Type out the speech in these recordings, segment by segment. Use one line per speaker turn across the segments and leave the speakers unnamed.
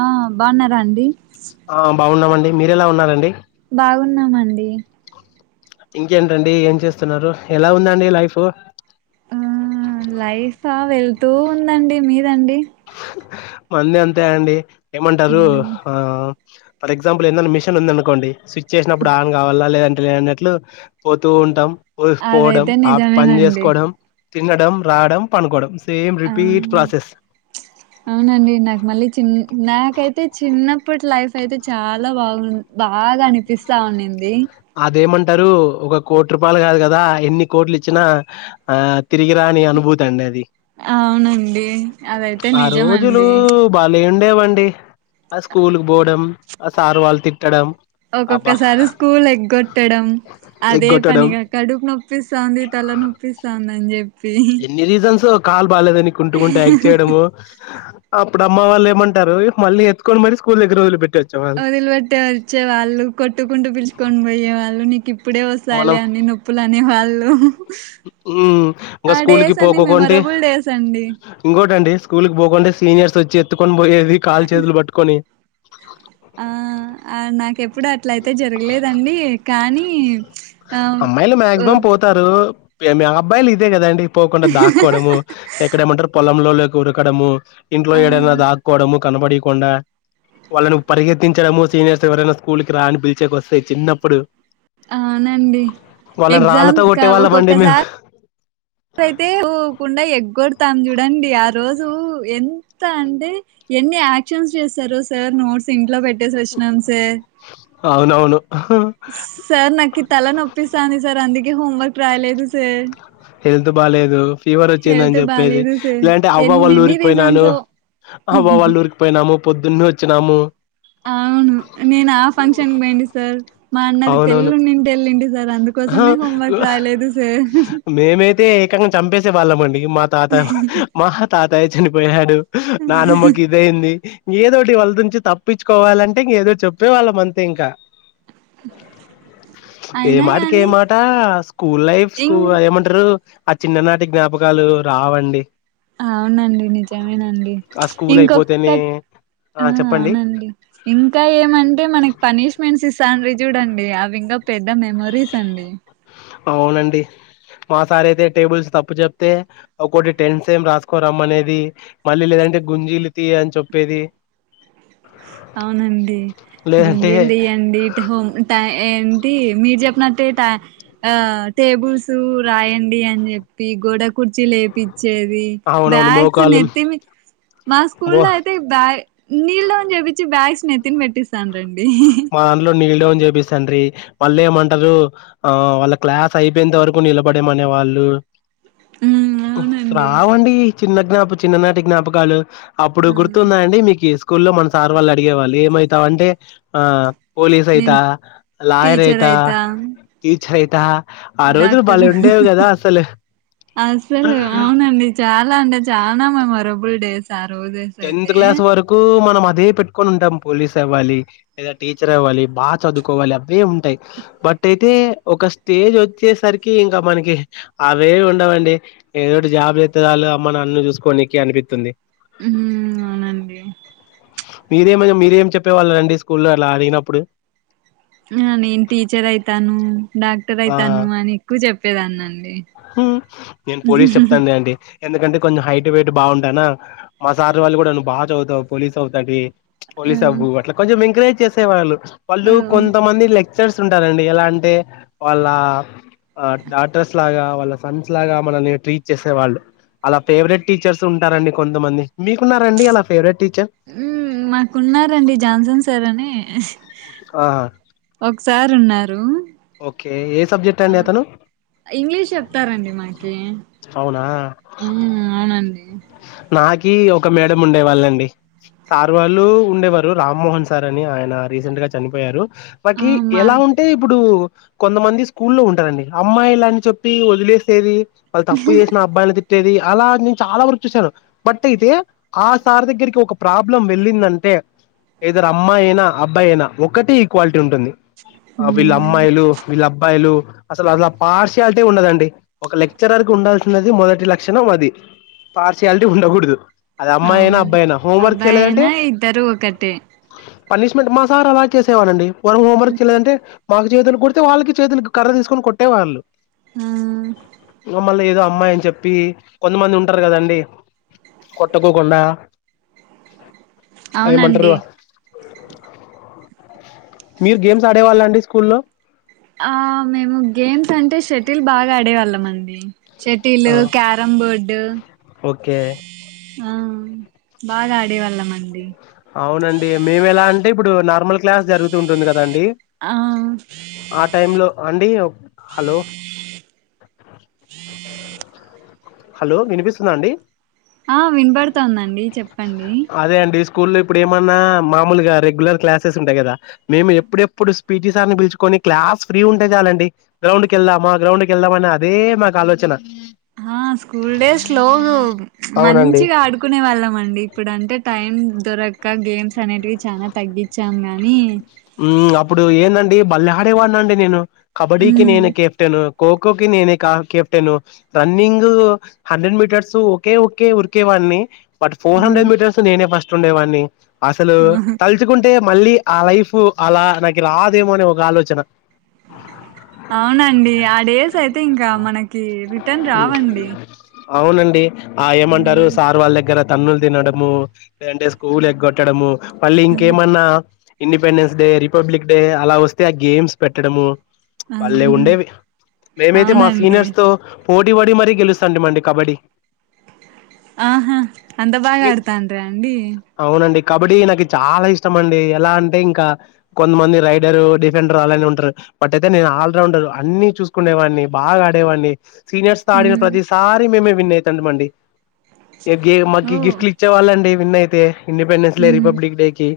ఆ బాగున్నారా అండి
ఆ బాగున్నామండి మీరెలా ఉన్నారండి
బాగున్నామండి
ఇంకేంటండి ఏం చేస్తున్నారు ఎలా ఉందండి లైఫ్
ఆ లైఫా వెళ్తూ ఉందండి మీదండి
మంది అంతే అండి ఏమంటారు ఆ ఫర్ ఎగ్జాంపుల్ ఏమన్నానా మిషన్ ఉంది అనుకోండి స్వి చేసినప్పుడు ఆన్ కావాలా లేదంటే లే అన్నట్లు పోతూ ఉంటాం పో పోవడం
అదైతే
ఆ పని
నిజమేనండి
చేసుకోవడం తినడం రావడం పనుకోవడం సేమ్
ఆ
రిపీట్ ప్రాసెస్
అవునండి నాకు మళ్ళీ చి నాకైతే చిన్నప్పట్లా లైఫ్ అయితే చాలా బాగుంది బాగా అనిపిస్తా ఉన్నింది
అంటారు ఒక కోటి రూపాయలు కాదు కదా ఎన్ని కోట్లు ఇచ్చినా ఆ తిరిగిరాని అనుభూతి అండి అది.
అవునండి అదైతే
ఆ రోజులు
నిజమండి
బలే ఉం డేవండి ఆ స్కూల్కి పోవడం ఆ సారు వాళ్ళు తిట్టడం అబ్బా
ఒక్కొక్కసారి స్కూల్ ఎగ్గొట్టడం అదే
ఎగ్గొట్టడం
పనిగా కడుపు నొప్పిస్తాంది తల నొప్పిస్తాంది అని చెప్పి
ఎన్ని రీజన్ సో బాలేదని కుంటుకుంట యాక్ట్ చేయడము అప్పుడు అమ్మ వాళ్లు ఏమంటరు మళ్ళీ ఎత్తుకొని మరి స్కూల్ దగ్గర వదిలి పెట్
వదిలిబెట్టే వచ్చే వాళ్ళు కొట్టుకుంటూ పిలుచుకొని పోయే వాళ్ళు నీకు ఇప్పుడే వస్తాయిలె అన్ని నొప్పులు అనే వాళ్ళు
హు ఇంకా
ఆ
స్కూల్కి
డేస్ అన్ని
పోకోకుంటే
మెమొరబుల్ డేస్ అండి
ఇంకోటండి స్కూల్కి పోకుంటె సీనియర్స్ వచ్చి ఎత్తుకొని పోయేది కాలు చేతులు పట్టుకొని
ఆ నాకెప్ ప్పుడు అట్ల అయితే జరగలేదండి కానీ ఈవ్
అమ్మాయిలు మాక్సిమం పోతారు పియండి అబ్బాయిలు ఇదే కదండి పోకుండా దాక్కోవడము ఎక్కడ ఏమంటారు పొలంలో లేక ఉరకడము ఇంట్లో
ఆ
ఏడైనా దాక్కోడము కనపడీకుండా వాళ్ళను పరిగెత్తించడము సీనియర్స్ ఎవరైనా స్కూల్కి రా అని పిలిచేకి వస్తే చిన్నప్పుడు
అవునండి
వాళ్ళని
ఎగ్జామ్
రాళ్ళతో
కా
కొట్టే వాళ్ళమండి మేము
ఒక్కొక్కసారి అయితే పోకుండా ఎగ్గొడ్ తాను చూడండి ఆ రోజు ఎంత అంటే ఎన్ని యాక్షన్స్ చేస్తారో సార్ నోట్స్ ఇంట్లో పెట్ ట్టేసి వచ్చినాం సార్
అవునవును
సార్ నాకి తల నొప్పిస్తాంది సార్ అందుకే హోంవర్క్ రాయలేదు సార్
హెల్త్ బాలేదు ఫీవర్
హెల్త్
వచ్చిందని చెప్పేది
బాలేదు సార్
లేంటే అవ్వ వాళ్ళ
ఎన్నెన్ని
ఊరికి పోయినాను
రీజన్సో
అవ్వ వాళ్ళ ఊరికి పోయినాము పొద్దున్న వచ్చినాము
అవును నేను ఆ ఫంక్షన్ పోయింటి సార్ మా అన్నది
అవునవును
పెళ్లున్నింటె వెళ్ళింటి సార్ అందుకోసమే హోంవర్క్ రాయలేదు సార్
కంగా చంపేసే వాళ్ళమండి మా తాత మహ తాతయ్య చనిపోయాడు నానమ్మకి ఇదయింది ఏదోటి వాళ్ళు నుంచి తప్పించు కోవాలంటే ఇంక ఏదో చెప్పే వాళ్ళమంతే ఇంకా ఏ
అయినా
మాటకి ఏ
గాని
మాట స్కూల్ లైఫ్
ఇం
స్కూ అమంటారు ఆ చిన్ననాటి జ్ఞాపకం రాలు రావండి
అవునండి నిజమేనండి
ఆ స్కూల్ అయిపోతేనే
ఇంకొకటి ఆ అవునండి ఇంకా ఏమంటే మనకి పనిష్మెంట్స్ ఇస్తాండ్రి చూడండి అవి ఇంకా పెద్ద మెమోరీస్ అండి
అవునండి మా సార్ అయితే టేబుల్స్ తప్పు చెప్తే ఒకటి టెన్ టైమ్స్ రాసుకోని రమ్మ అనేది మళ్ళీ లేదంటే గుంజీలు తీ అని చెప్పేది
అవునండి
లేదంటే
గుంజీలు తీయండి తో టై ఎన్ టీ మీరు చెప్పినట్టే టేబుల్స్ రాయండి అని చెప్పి గోడ కుర్చీ లేపిచ్చేది
అవునవును
బ్యాగ్స్
మోకాళ్ళు
నెత్తిమి మా స్కూల్
మో
లో అయితే బ్యా నీ బ్యాగ్స్ నెత్తిన పెట్టిస్తూ స్త రండి
చెప్పిస్తాండ్రి వాళ్ళ ఏమంటారు ఆ వాళ్ళ క్లాస్ అయిపోయే వరకు నిలబడేమనే వాళ్ళు
ఉమ్ అవునండి
రావు అండి చిన్న జ్ఞాప చిన్ననాటి జ్ఞాపకాలు అప్పుడు
అవును
గుర్తుంద అండి మీకి స్కూల్లో లో మన సార్ వాళ్ళు అడిగేళ్ళు ఏమవుతావ్ అంటే ఆ పోలీస్ యిత
నేను
లయర్
టీచర్
యిత
అయితా
టీచర్ యిత ద
డాక్టర్ అసలు అవునండి చాలా అంటే చాలా అమ్మా మరో ఫుల్డేస్
టెన్త్ క్లాస్ వరకు మనం అదే పెట్టుకొని ఉంటాం పోలీస్ అవ్వాలి లేదా టీచర్ అవ్వాలి బాగా చదువుకోవాలి అవే ఉంటాయి బట్ అయితే ఒక స్టేజ్ వచ్చేసరికి ఇంకా మనకి అవే ఉండవండి ఏదోటి జాబ్ ఎత్తదలో మన అన్ను చూసుకోడానికి అనిపిస్తుంది
అవునండి
మీరేమ మీరేం చెప్పేవాళ్ళ రండి స్కూల్లో అలా అదిగినప్పుడు
ఆ నేను టీచర్ అయితాను డాక్టర్
ఆ
అవుతాను అని ఎక్కువ చెప్
నేను పోలీస్ చెప్తాన అండి ఎందుకంటే కొంచెం హైట్ వెయిట్ బాగుంటానా మా సార్జ్ వాళ్ళు కూడా్ బాగా చదువుతావు పోలీస్ అవుతాటి పోలిసా
హ్మ్
బు అట్ల కొంచెం ఇంకరేజ్ త్య సేవలు వాళ్ళు
ఆ
కొంతమంది లెక్క సర్స్ ఉంటారండి ఎలా అంటే వాళ్ళ డాటర్స్ లాగా వాళ్ళ సన్స్ లాగా మనల్ని ట్రీట్ చేసేవాళ్ళు అలా ఫేవరెట్ టీచర్స్ ఉంటారండి కొంతమంది మీకున్నారండీ అలా ఫేవరెట్ టీచర్
ఉమ్ మాకున్నారండీ జాన్సన్ సారని
ఆహా
ఒకసార్ ఉన్నారు
ఓకే ఏ సబ్జెక్ట్ అండి అతను
ఇంగ్లీష్ చెప్తారంండి మాకి
అవునా
ఉమ్ అవునండి
నాకి ఒక మేడం ఉండే వాళ్ళండి సార్ వాళ్ళు ఉండేవారు రామ్మోహన్ సార్ అని ఆయన రీసెంట్ గా చనిపోయారు
ఆ
మాకి
మా
ఎలా ఉంటే ఇప్పుడు కొంతమంది స్కూల్లో ఉంటారండి అమ్మాయి ఇలా అని చెప్పి వదిలేసేది వాళ్ళు తప్పు చేసిన అబ్బాయిని ఏది అలా నేను చాలా వరకు చూసాను బట్ అయితే ఆ సార్ దగ్గరికి ఒక ప్రాబ్లం వెళ్ళిందంటే ఐదరు అమ్మాయయినా అబ్బాయయినా ఒకటే ఈక్వాలిటీ ఉంటుంది వీళ్ళ అమ్
మ్మ్
అమ్మాయిలు వీళ్ళ అబ్బాయిలు అసలు అలా పార్షియాలిటీ ఉండదండి ఒక లెక్చరర్ కి ఉండాల్సినది మొదటి లక్షణం అది పార్షియాలిటీ ఉండకూడదు అది అమ్మాయి అయినా
అవును
అబ్బాయి అయినా హోంవర్క్
అబ్బాయయినా
చేయలేదంటే
ఇద్దరూ ఒకటిే
పనిష్మెంట్ మా సార్ అలా చేసేవాళ్ళండీ మనం హోమ్వర్క్ చేయలేదంటే మాకు చేతులు కొడితే వాళ్ళకి చేతులుకి కర్ర తీసుకొని కొట్టే వాళ్ళు
ఆ
మమ్మల్ని ఇదా అమ్మాయి అని చెప్పీ, కొంతమంది ఉంటరు కదండీ కొట్టకోకుండా.
అవునండి.
[inaudible] మీరు గేమ్స్ ఆడేవాళ్లాండీ స్కూల్లో?
ఆ మేము గేమ్స్ అంటే ష్ షటిల్ బాగా ఆడేవాళ్ళమండి. షటిలు,
ఆ
క్యారంబోర్డు.
ఓకే
ఆ బాగా ఆడేవాళ్లమండి.
అవునండీ మేము ఎలా అంటే ఇప్పుడు నార్మల్ గ్ క్లాస్ జరుగుతూ ఉంటుంది కదండీ,
ఆ
ఆ టైంలో అండీ హలో హలో వినిపిస్తుందాండీ?
ఆ వినపడుతోందండీ చెప్పండీ.
అదే అండి స్కూల్లో ఎప్పుడు ఏమన్నా మామూలుగా రెగ్యులర్ క్లాసెస్ ఉంటాయి కదా, మేము ఎప్పుడెప్పుడు స్ పీటీ సార్ని పిల్చుకొని క్లాస్ ఫ్రీ ఉంటే చాలండి గ్రౌండ్ కెళ్దామా, గ్రౌండ్ కెళ్దాం అనె అదే మాకు ఆలోచన.
ఆ స్కూల్ డేస్ లో
అవునండి
మంచిగా ఆడుకునే వాళ్లం అండి. ఇప్పుడంటే టైమ్ దొరక్క గేమ్ స్ అనేటివి చానా తగ్గిచ్చాం గానీ.
హ్మ్మ్ అప్పుడు ఏందండీ బల్లే ఆడేవాడ్నండి నేను. కబడీకిి నేను కేప్తెను. ఖోఖో కి నేనే క కెప్టెను, రన్నింగ్ హండ్రెడ్ మీటర్సు ఒకే ఒకే ఉరికేవాడ్ని. బట్ ఫోర్ హండ్రెడ్ మీటర్స్ నేనే ఫష్ స్ట్ ఉండేవాడిని. అసలూ తల్చుకుంటే మళ్లీ ఆ లైఫ్ ఫు అలా నాకి రాదేమో అని ఒక ఆలోచన.
అవునండీ, ఆ డేస్ అయితే ఇంకా మనకీ రిటర్న్
ఉమ్.
రావండి.
అవునండి. ఆ ఏమంటారు
హ్మ్
సార్ వాళ్ల దగ్గర. తన్నులు తినడమూ అ అంటే స్కూల్ ఎగ్గొట్టడము. మల్లీ
హ్మ్
ఇంకేమన్నా independence day republic day అలా వస్తే ఆ గేమ్స్ పెట్టడమూ.
ఆ
బల్లే
హుహు
ఉండేవి. మేమైతే మా
అవునండి
సీనియర్స్ తో పోటీ పడి మరీ గెలుస్తాండి మండి కబడీ.
ఆహా అంత బాగా
మీ
అడతాంట్ర అండి
అవునండి కబడ్డీ నాకు చాలా ఇష్టం అండి ఎలా అంటే ఇంకా కొంతమంది రైడరు డిఫెండర్ అలానే ఉంటారు బట్ అయితే నేను ఆల్రౌండర్ అన్ని చూసుకునే వాడిని బాగా ఆడేవాడిని సీనియర్స్ తో ఆడిన ప్రతిసారి మేమే విన్ అయితంటిమి అండి ఇగ మాకి గిఫ్ట్లు ఇచ్చే వాళ్ళండి విన్నయితే ఇండిపెండెన్స్ డే
ఓ
రిపబ్లిక్ డేకి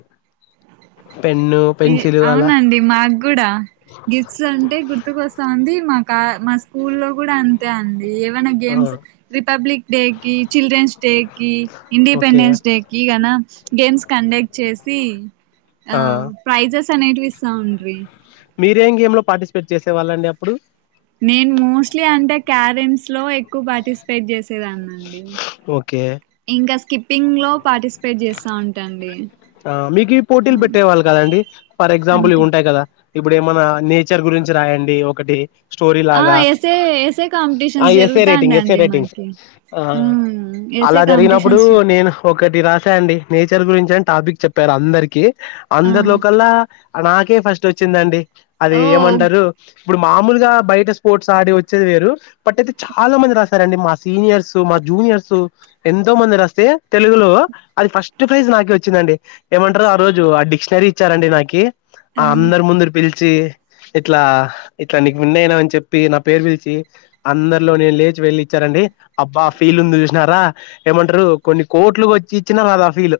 ఈ అవునండి మాకు గుడా గిఫ్ట్స్ అంటే గుర్తుకొస్తా ఉంది మాకు మా స్కూల్ లో గుడా అంత అంతే అండి ఏమైనా
ఆ
గేమ్స్ రిపబ్లిక్ డే కి చిల్డ్రన్స్ డే కి
ఓకే
ఇండిపెండెన్స్ డేకి గనా గేమ్స్ కండక్ట్ చేసి ఆ తినేటివి ఇస్తా ఉండ్రి
మీరేం గేమ్ లో పార్టిసిపేట్ చేసేవాళ్ళండి అప్పుడు
నేను మోస్ట్లీ అంటే క్యారమ్స్ లో ఎక్కువ పార్టిసిపేట్ చేస్తుండే దాని అండి
ఓకే
ఇంకా స్కిప్ స్కిపింగ్ లో పార్టిసిపేట్ చేస్త ఉంటాండి
ఆ మీకు పోటీలు
ఆ
పెట్టేవాళ్ళు కదండీ ఫర్ ఎగ్జాంపుల్ ఇవి
అంటే
ఉంటాయి కదా ఇప్పుడు ఏమన్నా నేచర్ గురించి రాయండి ఒకటి స్టోరీ
ఆ
లాగా
essay essay competitions
essay writing essay
జరుగుతాండండి
రైటింగ్
మాకి
ఆ
ఉమ్ ఎసే
అలా జరిగినప్పుడు
కాంపిటీషన్స్ జ
నేను ఒకటి రాస అండి నేచర్ గురించే టాపిక్ చెప్పారు అందరికి
ఆ
అందరి లోకల్లా నాకే ఫస్ట్ వచ్చిందండి అది
ఓ
ఏమంటారు ఇప్పుడు మామూలుగా బయట స్పోర్ట్స్ ఆడి వచ్చేది వేరు బట్ అయితే చాలా మంది రాసారండి మా సీనియర్స్ మా జూనియర్స్ ఎంతో మంది రాస్తే తెలుగులో అది ఫస్ట్ ప్రైజ్ నాకే వచ్ వచ్చిందండి ఏమంటారు ఆ రోజు ఆ డిక్షనరీ ఇచ్చారండి నాకి ఆ అందరు ముందర పిలిచి ఇట్లా ఇట్లా నీకు విన్ అయినా అని చెప్పి నా పేరు పిలిచి అందరిలో నేను లేచి వెళ్ళి ఇచ్చారండి అబ్బా ఆ ఫీల్ ఉంది చూసినారా ఏమంటారు కొన్ని కోట్లు వచ్చి ఇచ్చినా రాదు ఆ ఫీల్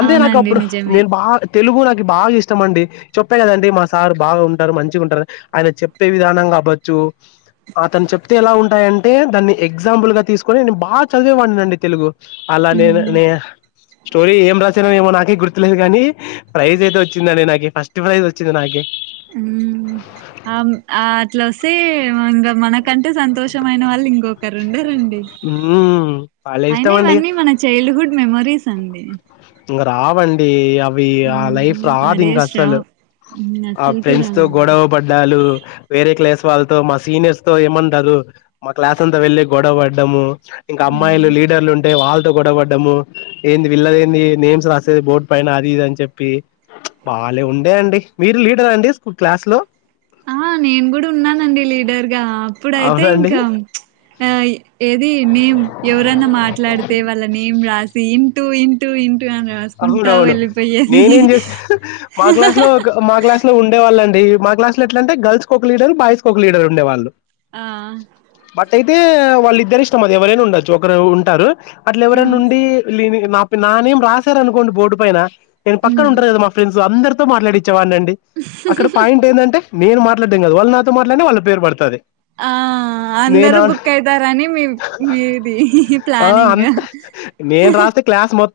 అంటే నాకు
అవునండి
అప్పుడు
నిజమే
నేను బాగా తెలుగు నాకు బాగా ఇష్టం అండి చెప్ప కదండి మా సారు బాగా ఉంటారు మంచిగా ఉంటారు ఆయన చెప్పే విధానం కావచ్చు అతను చెప్తే ఎలా ఉంటాయంటే దాన్ని ఎగ్జాంపుల్ గా తీసుకొని నేను బాగా చదివేవాడినండి తెలుగు అలా నేన
ఉహు
నే స్టోరీ ఏం రాస్ ఏమో నాకే గుర్తు లేదు కానీ ప్రైజ్ అయితే వచ్చిందండి నాకె ఫస్ట్ ప్రైజ్ వచ్చింది నాకె
ఉ ఆమ్ ఆ అట్లా వస్తే ఇంకా మనకంటే సంతోషమైన వాళ్ళు ఇంకొకరు ఉండరండి
ఉమ్ భలే
అయినా
ఇష్టం అండి
ఇవన్నీ మన చైల్డ్హుడ్ మెమరీస్ అండి
ఇంగా రావండి అ ఆ లైఫ్
హ్మ్. ఆ
రాదు ఇంకా
డేస్
అసలు
రావ్
ఆ
అస్సలుకి
ఫ్రెండ్స్ తో
రావండి
గొడవ పడ్డాలు వేరే క్లాస్ వాళ్ళతో మా సీనియర్స్ తో ఏమంటారు మా క్లాస్ అంతా వెళ్లి గొడవ పడ్డము ఇంకా అమ్మాయిలు
ఉమ్
లీడర్లు ఉంటే వాళ్ళ గొడవా పడ్డము ఏంది వీల్లద ఏంది నేమ్స్ రాసేది బోర్డు పైన అది ఇది అని చెప్పి బాలే ఉంది అండి మీరు లీడర్ అండి స్కూ క్లాస్ లో
ఆ ఇప్పుడైతే
అవునండి
ఇంకా ఆ ఏది నేమ్ ఎవరన్నా మాట్లాడితే వాళ్ళ నేమ్ రాసి టూ ఇంటూ ఇ
అవునవును నేనేం చేసా మా క్లాస్ లో ఒక మా క్లాస్ లో ఉండే వాళ్ళండి మా క్లాసులో ఎట్లా అంటే గర్ల్స్ ఒక లీడర్ బయ్స్ ఒక లీడర్ ఉండే వాళ్ళు
ఆ
అయితే వాళ్ళ ఇద్దరి ఇష్టం అది ఎవరైనా ఉండొచ్చు ఒకరు ఉంటారు అట్ల
ఆ
ఎవరైనా ఉంటే లేను నా నేం రాస్ ఆర్ అనుకోండి బోర్డు పైన నేను పక్కన
ఉమ్
ఉంటారు కదా మా ఫ్రెండ్స్ అందరితో మాట్లాడి వాండి అక్కడ పాయింట్ ఏంటంటే నేను మాత్ర వాళ్లు నాతో మాట్లాడి వాళ్ళ పేరు పడుతది
ఆ అందరూ బుక్ అయితారని మీ మీది
ఆ
ప్లానింగ్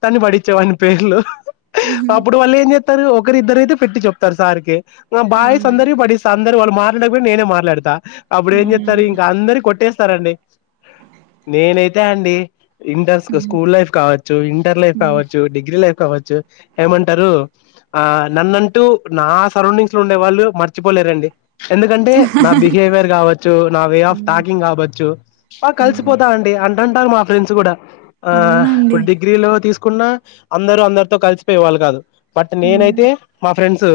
తని బడి చ్చవని పేర్లు అప్పుడు మళ్లీ ఏం చేస్తా రు ఒకరి ఇద్దరు అయితే పెట్టి చెప్తారు సార్ కి బాయ్స్
అవునండి
అందరూ పడేస్తాం అందరూ మాట్లాడకపోయినా నేనే మాట్లాడతా అప్పుడు ఏం
అవునండి
చేస్తారు ఇంకా అందరి కొట్టేస్త డి నేనైతే అండి ఇండస్క్
ఉమ్
స్కూల్ లైఫ్ కావచ్చు
ఉమ్
కావచ్చు డిగ్రీ కావచ్చు ఏమంటారు ఆ నన్నుంటూ నా సరౌండింగ్స్ లో ఉండే వాళ్ళు మర్చిపోలేరండి ఎందుకంటే నా బిహేవియర్ కావ
ఉమ్ ఉమ్
ఫ్రెండ్స్ కూడా ఆ
అవునండి
కున్నా అందరూ అందరితో కలిసిపోయే వాళ్ళు కాదు బట్
ఉమ్
నేనైతే మా ఫ్రెండ్స్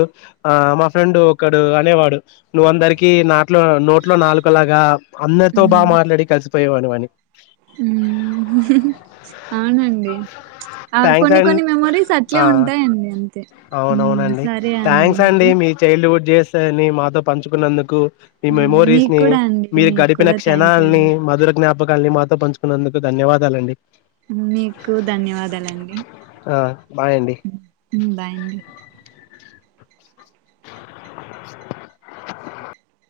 ఆ మా ఫ్రెండ్ ఒకడు అనేవాడు నువ్వు అందరికి నాట్లో నోట్లో నాలుకలాగా అందరితో బా
ఉమ్
మాట్లాడి కలిసి పోయేవాని వని
మ్మ్ [unintelligible] అవి
థ్యాంక్స్
కొన్ని
అండ్
కొన్ని మెమరీస్
ఆ
అట్లే ఉంటాయండి అంతే ఉమ్
అవునవునండి
సరే అండి మరి
జేస్తాయని మాతో పంచుకున్నందుకు మీ
హ్మ్.
మెమోరీస్
మీకు
ని
కూడా అండి
మీరు
మీకు
గడిపిన
కూడా థ్యాంక్ యూ
క్షణాల్ని
అండి
మధుర జ్ఞాప్ పకాల్ని మాతో పంచుకున్నందుకు ధన్యవాదాలండి
మీకు ధన్యవా వాదాలండి
ఆ బాయ్ అండి
ఉమ్ బాయ్ అండి